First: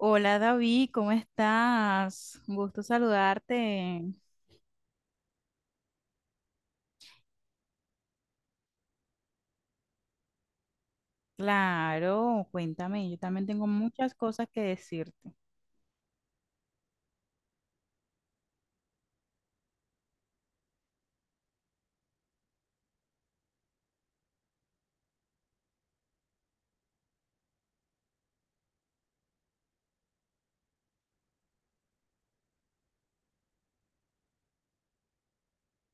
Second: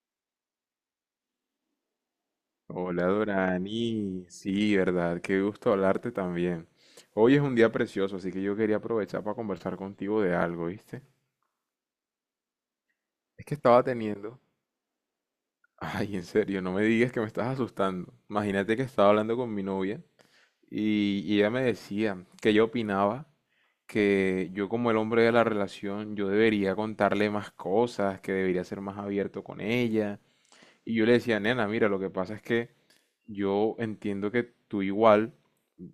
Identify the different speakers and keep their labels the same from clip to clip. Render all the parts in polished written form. Speaker 1: Hola David, ¿cómo estás? Un gusto
Speaker 2: Hola
Speaker 1: saludarte.
Speaker 2: Dorani, sí, verdad, qué gusto hablarte también. Hoy es un día precioso, así que yo quería aprovechar para conversar contigo de algo, ¿viste?
Speaker 1: Claro, cuéntame, yo también
Speaker 2: Es que
Speaker 1: tengo
Speaker 2: estaba
Speaker 1: muchas
Speaker 2: teniendo...
Speaker 1: cosas que decirte,
Speaker 2: Ay, en serio, no me digas que me estás asustando. Imagínate que estaba hablando con mi novia y ella me decía que ella opinaba que yo, como el hombre de la relación, yo debería contarle más cosas, que debería ser más abierto con ella. Y yo le decía, nena, mira, lo que pasa es que yo entiendo que tú igual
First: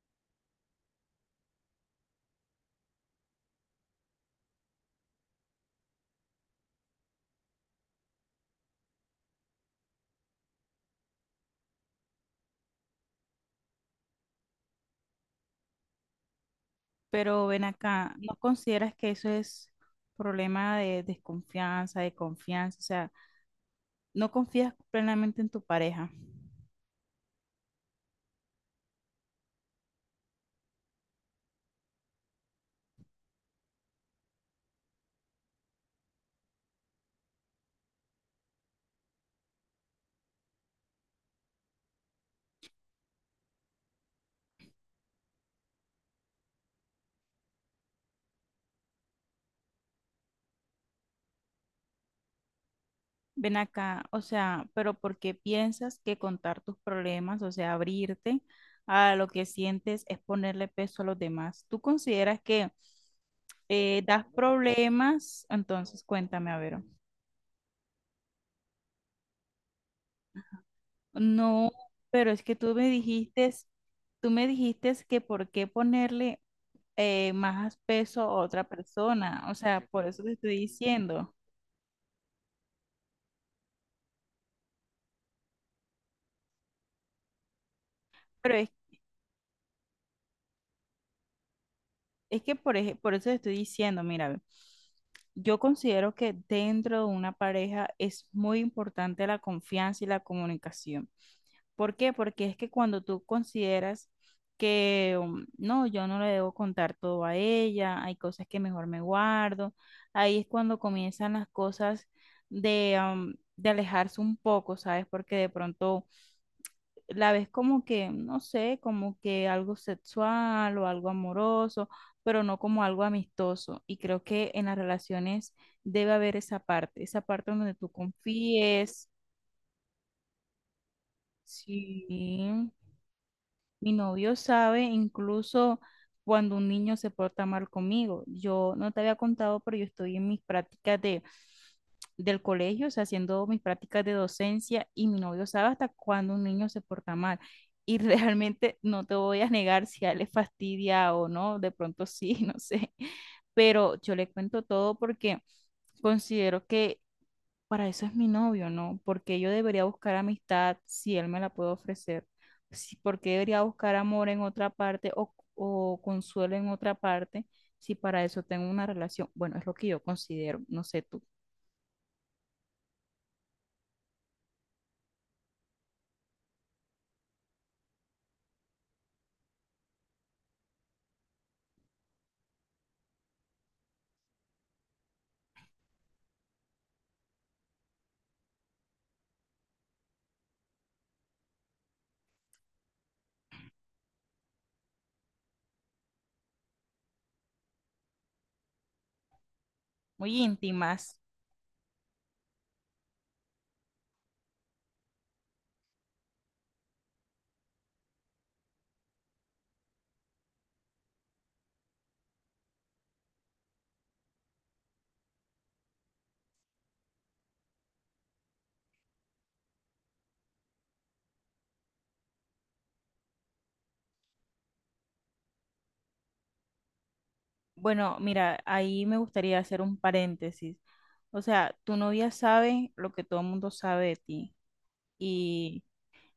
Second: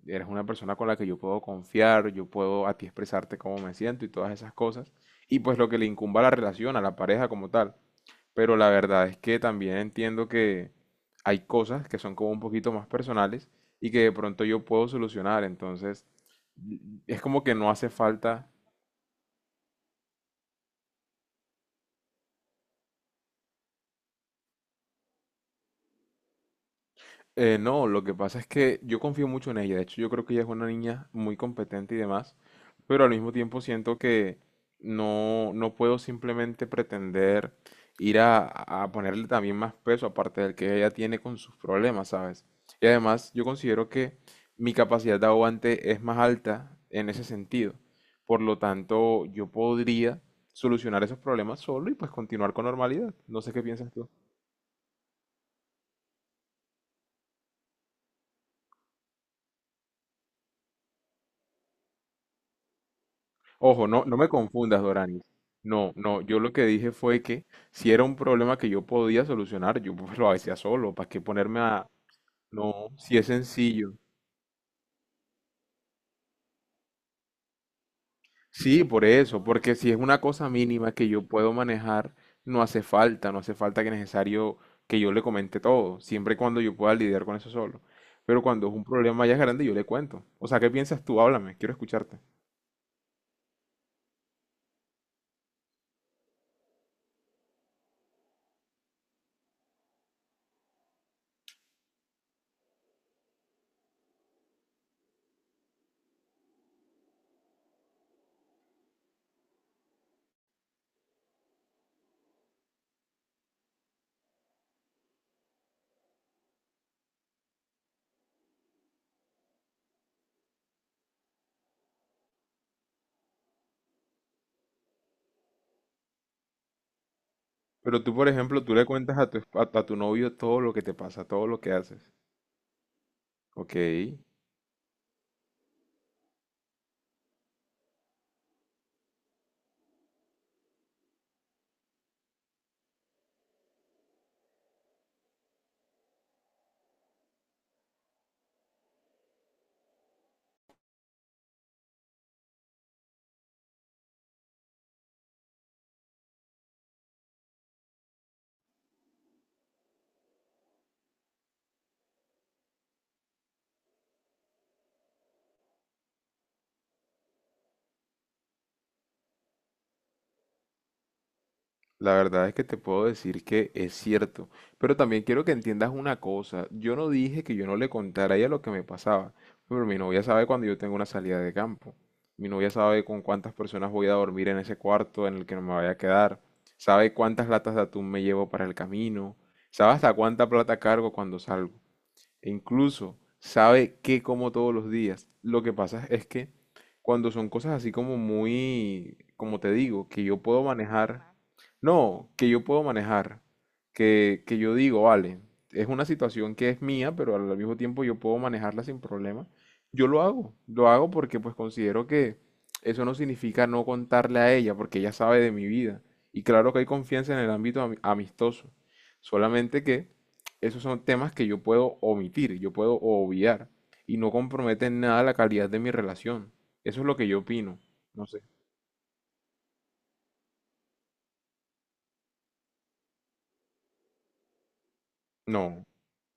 Speaker 2: eres una persona con la que yo puedo confiar, yo puedo a ti expresarte cómo me siento y todas esas cosas. Y pues lo que le incumba a la relación, a la pareja como tal. Pero la verdad es que también entiendo que hay cosas que son como un poquito más personales y que de pronto yo puedo solucionar. Entonces, es como
Speaker 1: pero
Speaker 2: que
Speaker 1: ven
Speaker 2: no hace
Speaker 1: acá, ¿no
Speaker 2: falta.
Speaker 1: consideras que eso es problema de desconfianza, de confianza? O sea, ¿no confías plenamente en tu pareja?
Speaker 2: No, lo que pasa es que yo confío mucho en ella. De hecho, yo creo que ella es una niña muy competente y demás, pero al mismo tiempo siento que no puedo simplemente pretender ir a ponerle también más peso aparte del que ella tiene con sus problemas, ¿sabes? Y además, yo considero que mi capacidad de aguante es más alta en ese sentido. Por lo tanto, yo podría solucionar esos problemas solo y pues continuar con normalidad. No sé
Speaker 1: Ven
Speaker 2: qué piensas
Speaker 1: acá,
Speaker 2: tú.
Speaker 1: o sea, pero ¿por qué piensas que contar tus problemas, o sea, abrirte a lo que sientes es ponerle peso a los demás? ¿Tú consideras que
Speaker 2: Ojo, no, no
Speaker 1: das
Speaker 2: me confundas, Doranis.
Speaker 1: problemas?
Speaker 2: No,
Speaker 1: Entonces,
Speaker 2: no, yo
Speaker 1: cuéntame,
Speaker 2: lo
Speaker 1: a
Speaker 2: que
Speaker 1: ver.
Speaker 2: dije fue que si era un problema que yo podía solucionar, yo pues lo hacía solo, ¿para qué ponerme
Speaker 1: No,
Speaker 2: a...?
Speaker 1: pero es que tú me
Speaker 2: No, si es
Speaker 1: dijiste,
Speaker 2: sencillo.
Speaker 1: tú me dijiste que por qué ponerle más peso a otra
Speaker 2: Sí, por eso,
Speaker 1: persona, o
Speaker 2: porque
Speaker 1: sea,
Speaker 2: si es
Speaker 1: por
Speaker 2: una
Speaker 1: eso te
Speaker 2: cosa
Speaker 1: estoy
Speaker 2: mínima que yo
Speaker 1: diciendo.
Speaker 2: puedo manejar, no hace falta, no hace falta que necesario que yo le comente todo, siempre y cuando yo pueda lidiar con eso solo. Pero
Speaker 1: Pero
Speaker 2: cuando
Speaker 1: es
Speaker 2: es un problema ya grande, yo le cuento. O sea, ¿qué piensas tú? Háblame, quiero escucharte.
Speaker 1: Es que por eso te estoy diciendo, mira, ve, yo considero que dentro de una pareja es muy importante la confianza y la comunicación. ¿Por qué? Porque es que cuando tú consideras que no, yo no le debo contar todo a ella, hay cosas que mejor me guardo. Ahí es cuando comienzan las cosas de alejarse un poco, ¿sabes? Porque de pronto la ves como que, no sé, como que algo sexual o algo amoroso, pero no como algo amistoso. Y creo que en las relaciones debe haber esa parte donde tú
Speaker 2: Pero tú, por ejemplo, tú le
Speaker 1: confíes.
Speaker 2: cuentas a a tu novio todo lo que te pasa, todo lo que
Speaker 1: Sí.
Speaker 2: haces. Ok.
Speaker 1: Mi novio sabe incluso cuando un niño se porta mal conmigo. Yo no te había contado, pero yo estoy en mis prácticas del colegio, o sea, haciendo mis prácticas de docencia, y mi novio sabe hasta cuando un niño se porta mal. Y realmente no te voy a negar si a él le fastidia o no, de pronto sí, no sé. Pero yo le cuento todo porque considero que para eso es mi novio, ¿no? Porque yo debería buscar amistad si él me la puede ofrecer. Si, ¿por qué debería buscar amor en otra parte o consuelo en otra parte si para eso tengo una relación? Bueno, es lo que yo considero, no sé tú,
Speaker 2: La verdad es que te puedo decir que es cierto, pero también quiero que entiendas una cosa. Yo no dije que yo no le contara a ella lo que me pasaba, pero mi novia sabe cuando yo tengo una salida de campo. Mi novia sabe con cuántas personas voy a dormir en ese cuarto en el que no me vaya a quedar. Sabe cuántas latas de atún me llevo para el camino. Sabe hasta cuánta plata cargo cuando salgo. E incluso sabe qué como todos los días. Lo que pasa es que cuando son cosas así como muy, como te digo, que
Speaker 1: muy
Speaker 2: yo puedo
Speaker 1: íntimas.
Speaker 2: manejar, no, que yo puedo manejar, que yo digo, vale, es una situación que es mía, pero al mismo tiempo yo puedo manejarla sin problema, yo lo hago porque pues considero que eso no significa no contarle a ella, porque ella sabe de mi vida. Y claro que hay confianza en el ámbito amistoso, solamente que esos son temas que yo puedo omitir, yo puedo obviar y no comprometen en nada la calidad de mi relación. Eso es lo que yo opino.
Speaker 1: Bueno,
Speaker 2: No sé.
Speaker 1: mira, ahí me gustaría hacer un paréntesis. O sea, tu novia sabe lo que todo el mundo sabe de ti. Y,
Speaker 2: No,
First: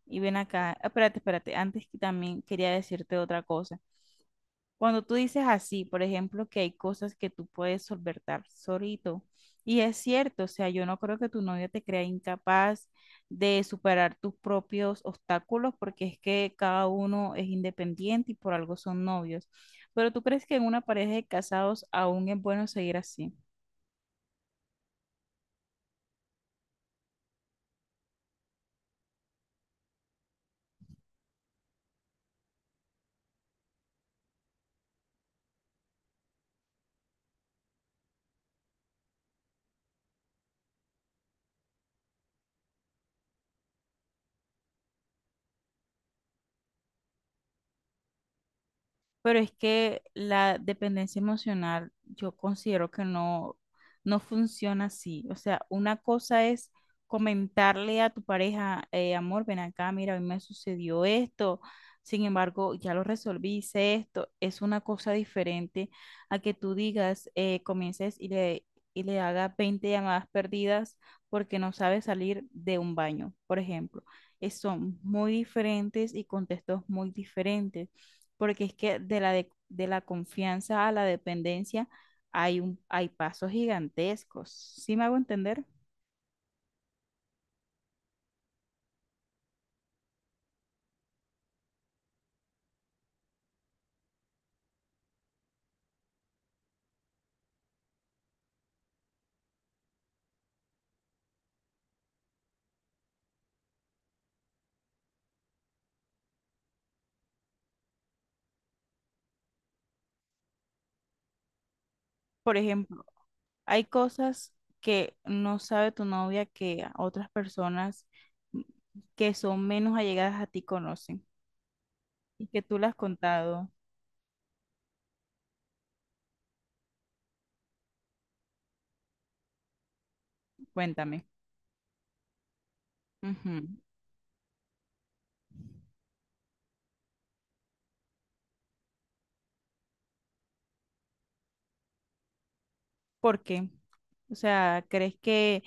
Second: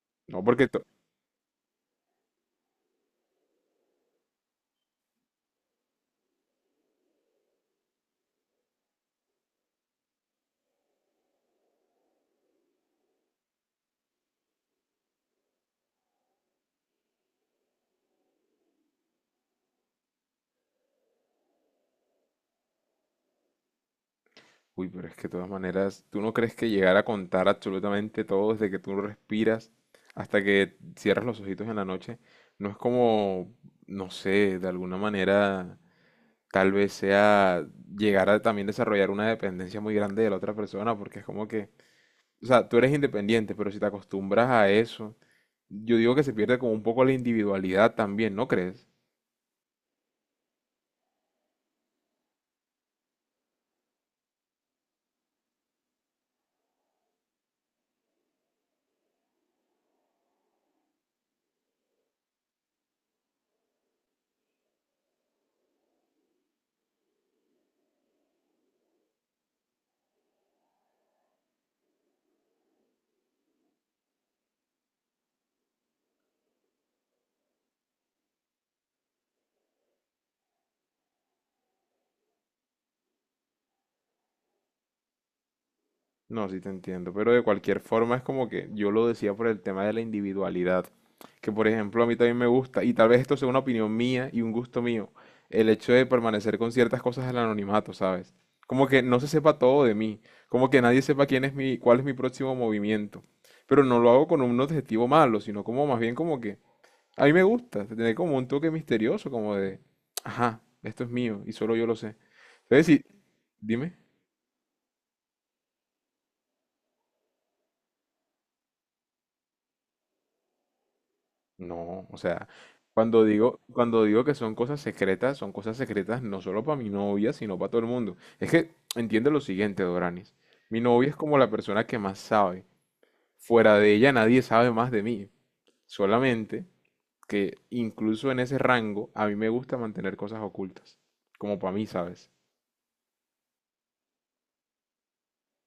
Speaker 1: y ven
Speaker 2: no porque...
Speaker 1: acá,
Speaker 2: to-
Speaker 1: espérate, antes que también quería decirte otra cosa. Cuando tú dices así, por ejemplo, que hay cosas que tú puedes solventar solito, y es cierto, o sea, yo no creo que tu novia te crea incapaz de superar tus propios obstáculos, porque es que cada uno es independiente y por algo son novios. Pero ¿tú crees que en una pareja de casados aún es bueno seguir así?
Speaker 2: Uy, pero es que de todas maneras, ¿tú no crees que llegar a contar absolutamente todo desde que tú respiras hasta que cierras los ojitos en la noche no es como, no sé, de alguna manera tal vez sea llegar a también desarrollar una dependencia muy grande de la otra persona porque es como que... O sea, tú eres independiente, pero si te acostumbras a eso, yo digo que se pierde como un poco la individualidad también, ¿no crees?
Speaker 1: Pero es que la dependencia emocional yo considero que no, no funciona así. O sea, una cosa es comentarle a tu pareja: amor, ven acá, mira, a mí me sucedió esto, sin embargo, ya lo resolví, hice esto". Es una cosa diferente a que tú digas, comiences y le hagas 20 llamadas perdidas porque no sabe salir de un baño, por ejemplo. Son muy diferentes y contextos muy diferentes, porque es que de la confianza a la dependencia hay pasos gigantescos. ¿Sí me hago entender?
Speaker 2: No, sí te entiendo, pero de cualquier forma es como que yo lo decía por el tema de la individualidad, que por ejemplo a mí también me gusta, y tal vez esto sea una opinión mía y un gusto mío, el hecho de permanecer con ciertas cosas del anonimato, ¿sabes? Como que no se sepa todo de mí, como que nadie sepa quién es mi, cuál es mi próximo movimiento, pero no lo hago con un objetivo malo, sino como más bien como que a mí me gusta, tiene como un toque misterioso, como de, ajá, esto es mío y solo yo lo sé.
Speaker 1: Por
Speaker 2: Entonces,
Speaker 1: ejemplo,
Speaker 2: si,
Speaker 1: hay
Speaker 2: dime,
Speaker 1: cosas que no sabe tu novia que otras personas que son menos allegadas a ti conocen
Speaker 2: no, o
Speaker 1: y
Speaker 2: sea,
Speaker 1: que tú las has contado.
Speaker 2: cuando digo que son cosas secretas no solo para mi novia, sino para todo el mundo. Es que entiende lo siguiente, Doranis. Mi novia es
Speaker 1: Cuéntame.
Speaker 2: como la persona que más sabe.
Speaker 1: Ujú.
Speaker 2: Fuera de ella nadie sabe más de mí. Solamente que incluso en ese rango a mí me gusta mantener cosas ocultas. Como para mí, ¿sabes?
Speaker 1: ¿Por qué? O sea, ¿crees que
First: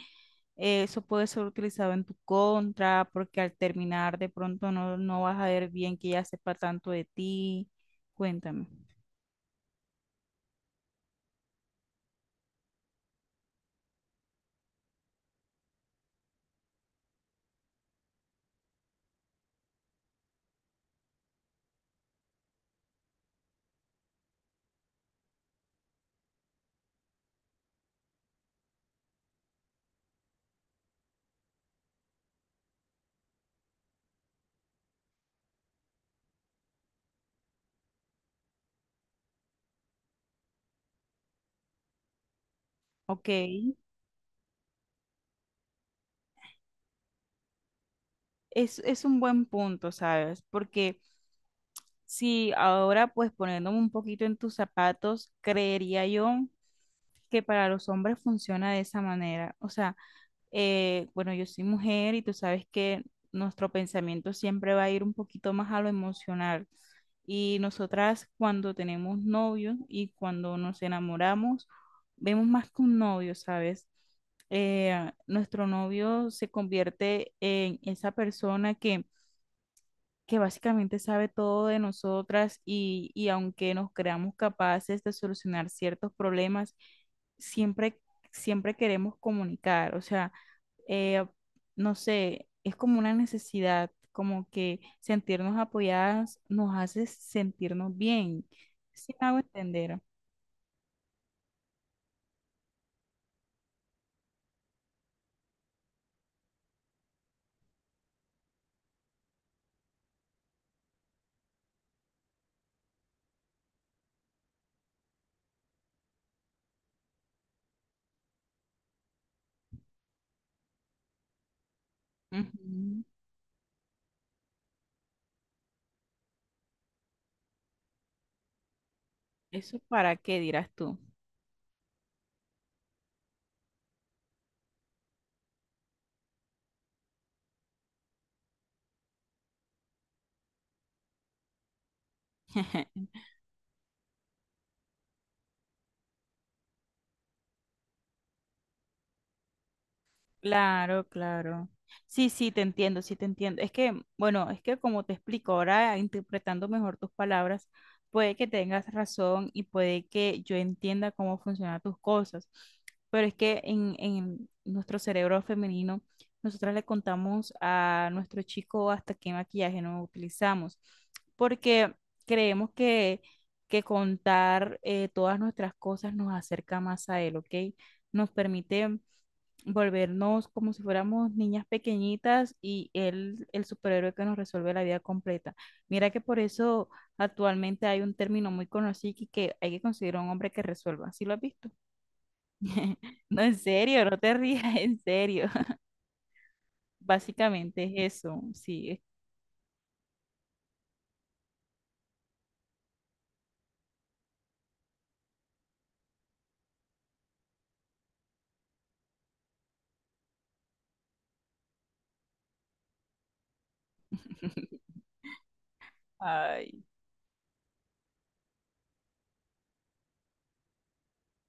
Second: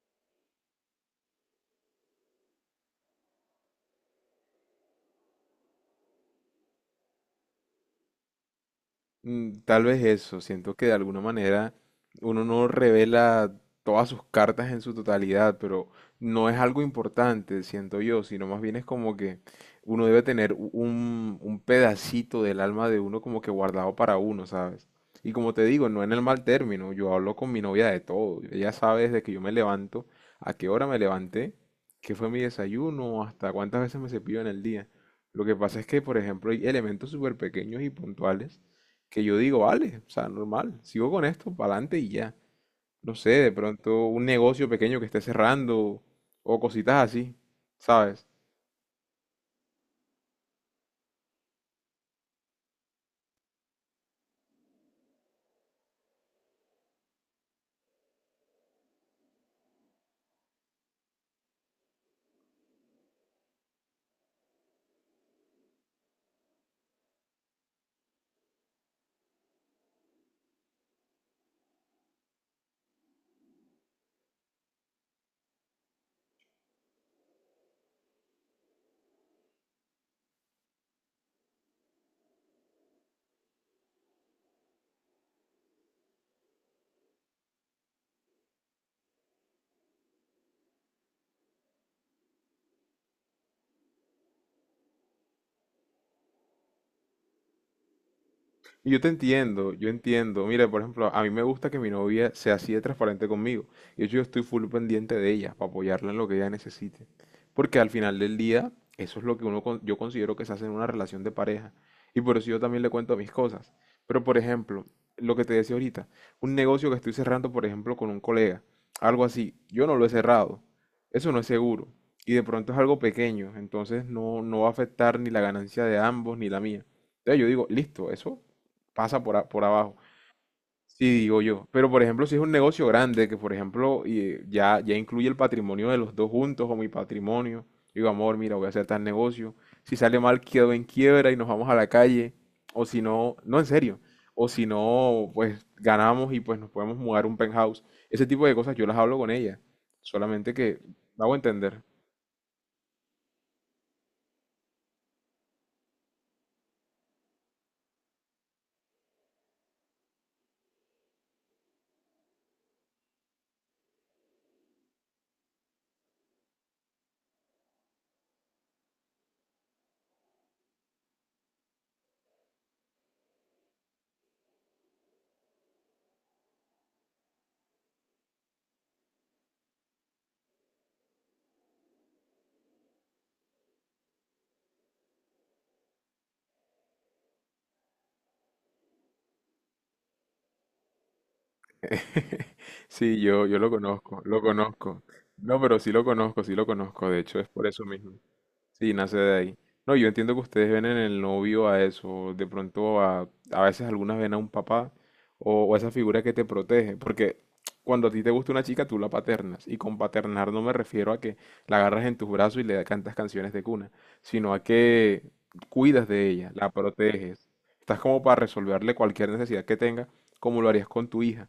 Speaker 1: eso puede ser utilizado en tu contra? Porque al terminar de pronto no, no vas a ver bien que ya sepa tanto de ti. Cuéntame.
Speaker 2: Tal vez eso, siento que de alguna manera uno no revela todas sus cartas en su totalidad, pero no es algo importante, siento yo, sino más bien es como que uno debe tener un pedacito del alma de uno como que guardado para uno, ¿sabes? Y como te digo, no en el mal término, yo hablo con mi novia de todo. Ella sabe desde que yo me levanto, a qué hora me levanté, qué fue mi desayuno, hasta cuántas veces me cepillo en el día. Lo que pasa es que, por ejemplo, hay elementos súper pequeños y puntuales que yo digo, vale, o sea, normal, sigo con esto, para adelante y ya. No
Speaker 1: Ok,
Speaker 2: sé, de pronto un negocio pequeño que esté cerrando o cositas así, ¿sabes?
Speaker 1: es un buen punto, ¿sabes? Porque si ahora, pues poniéndome un poquito en tus zapatos, creería yo que para los hombres funciona de esa manera. O sea, bueno, yo soy mujer y tú sabes que nuestro pensamiento siempre va a ir un poquito más a lo emocional. Y nosotras cuando tenemos novios y cuando nos enamoramos, vemos más que un novio, ¿sabes? Nuestro novio se convierte en esa persona que básicamente sabe todo de nosotras, y aunque nos creamos capaces de solucionar ciertos problemas, siempre, siempre queremos comunicar, o sea, eh, no sé, es como una necesidad, como que sentirnos apoyadas nos hace sentirnos bien,
Speaker 2: Yo te
Speaker 1: si me hago
Speaker 2: entiendo, yo
Speaker 1: entender.
Speaker 2: entiendo. Mira, por ejemplo, a mí me gusta que mi novia sea así de transparente conmigo. Y de hecho, yo estoy full pendiente de ella para apoyarla en lo que ella necesite. Porque al final del día, eso es lo que uno, yo considero que se hace en una relación de pareja. Y por eso yo también le cuento mis cosas. Pero, por ejemplo, lo que te decía ahorita, un negocio que estoy cerrando, por ejemplo, con un colega, algo así, yo no lo he cerrado. Eso no es seguro. Y de pronto es algo
Speaker 1: Ujú.
Speaker 2: pequeño, entonces no, no va a afectar ni la ganancia de ambos ni la mía. Entonces yo digo, listo, eso pasa por, por
Speaker 1: ¿Eso
Speaker 2: abajo.
Speaker 1: para qué dirás tú?
Speaker 2: Sí, digo yo. Pero por ejemplo, si es un negocio grande, que por ejemplo ya incluye el patrimonio de los dos juntos o mi patrimonio, digo, amor, mira, voy a hacer tal negocio. Si sale mal, quedo en quiebra y nos vamos a la calle. O si no, no en serio. O si no, pues ganamos y pues nos podemos mudar a un penthouse. Ese tipo de cosas yo las hablo con ella. Solamente que
Speaker 1: Claro,
Speaker 2: me hago
Speaker 1: claro.
Speaker 2: entender.
Speaker 1: Sí, sí, te entiendo, sí, te entiendo. Es que, bueno, es que como te explico ahora, interpretando mejor tus palabras, puede que tengas razón y puede que yo entienda cómo funcionan tus cosas, pero es que en nuestro cerebro femenino, nosotras le contamos a nuestro chico hasta qué maquillaje no utilizamos, porque creemos que, que contar todas nuestras cosas nos acerca más a él, ¿ok? Nos permite volvernos como si fuéramos niñas pequeñitas y él, el superhéroe que nos resuelve la vida completa. Mira que por eso actualmente hay un término muy conocido que hay que considerar: un hombre que resuelva. ¿Sí lo has visto?
Speaker 2: Sí,
Speaker 1: No,
Speaker 2: yo,
Speaker 1: en
Speaker 2: yo lo
Speaker 1: serio, no
Speaker 2: conozco,
Speaker 1: te
Speaker 2: lo
Speaker 1: rías, en
Speaker 2: conozco.
Speaker 1: serio.
Speaker 2: No, pero sí lo conozco, sí lo conozco. De hecho, es por
Speaker 1: Básicamente
Speaker 2: eso
Speaker 1: es
Speaker 2: mismo.
Speaker 1: eso,
Speaker 2: Sí,
Speaker 1: sí.
Speaker 2: nace de ahí. No, yo entiendo que ustedes ven en el novio a eso, de pronto a veces algunas ven a un papá o a esa figura que te protege, porque cuando a ti te gusta una chica tú la paternas, y con paternar no me refiero a que la agarras en tus brazos y le cantas canciones de cuna, sino a que cuidas de ella, la
Speaker 1: Ay.
Speaker 2: proteges, estás como para resolverle cualquier necesidad que tenga, como lo harías con tu hija.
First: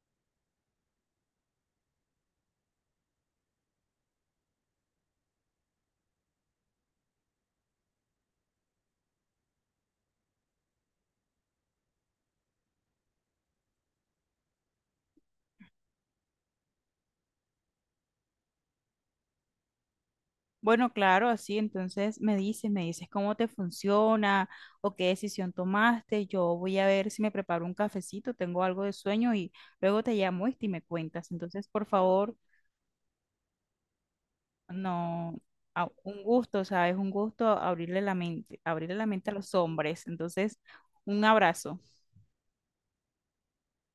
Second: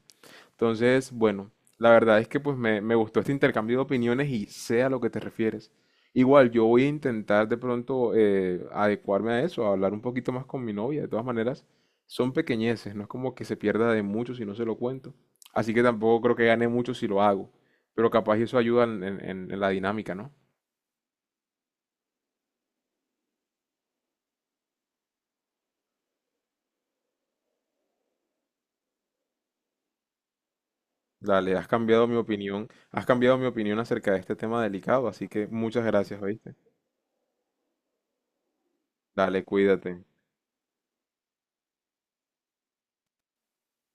Speaker 2: Entonces, bueno, la verdad es que pues me gustó este intercambio de opiniones y sé a lo que te refieres. Igual, yo voy a intentar de pronto adecuarme a eso, a hablar un poquito más con mi novia. De todas maneras, son pequeñeces, no es como que se pierda de mucho si no se lo cuento. Así que tampoco creo que gane mucho si lo hago. Pero capaz eso ayuda en, en la dinámica, ¿no?
Speaker 1: Bueno, claro, así entonces me dices cómo te funciona o qué decisión tomaste. Yo voy a ver si me preparo un cafecito, tengo algo de sueño y luego te llamo, y me cuentas.
Speaker 2: Dale,
Speaker 1: Entonces,
Speaker 2: has
Speaker 1: por
Speaker 2: cambiado mi
Speaker 1: favor,
Speaker 2: opinión, has cambiado mi opinión acerca de este tema delicado, así
Speaker 1: no,
Speaker 2: que muchas gracias,
Speaker 1: un
Speaker 2: ¿oíste?
Speaker 1: gusto, ¿sabes? Un gusto abrirle la mente a
Speaker 2: Dale,
Speaker 1: los
Speaker 2: cuídate.
Speaker 1: hombres. Entonces, un abrazo.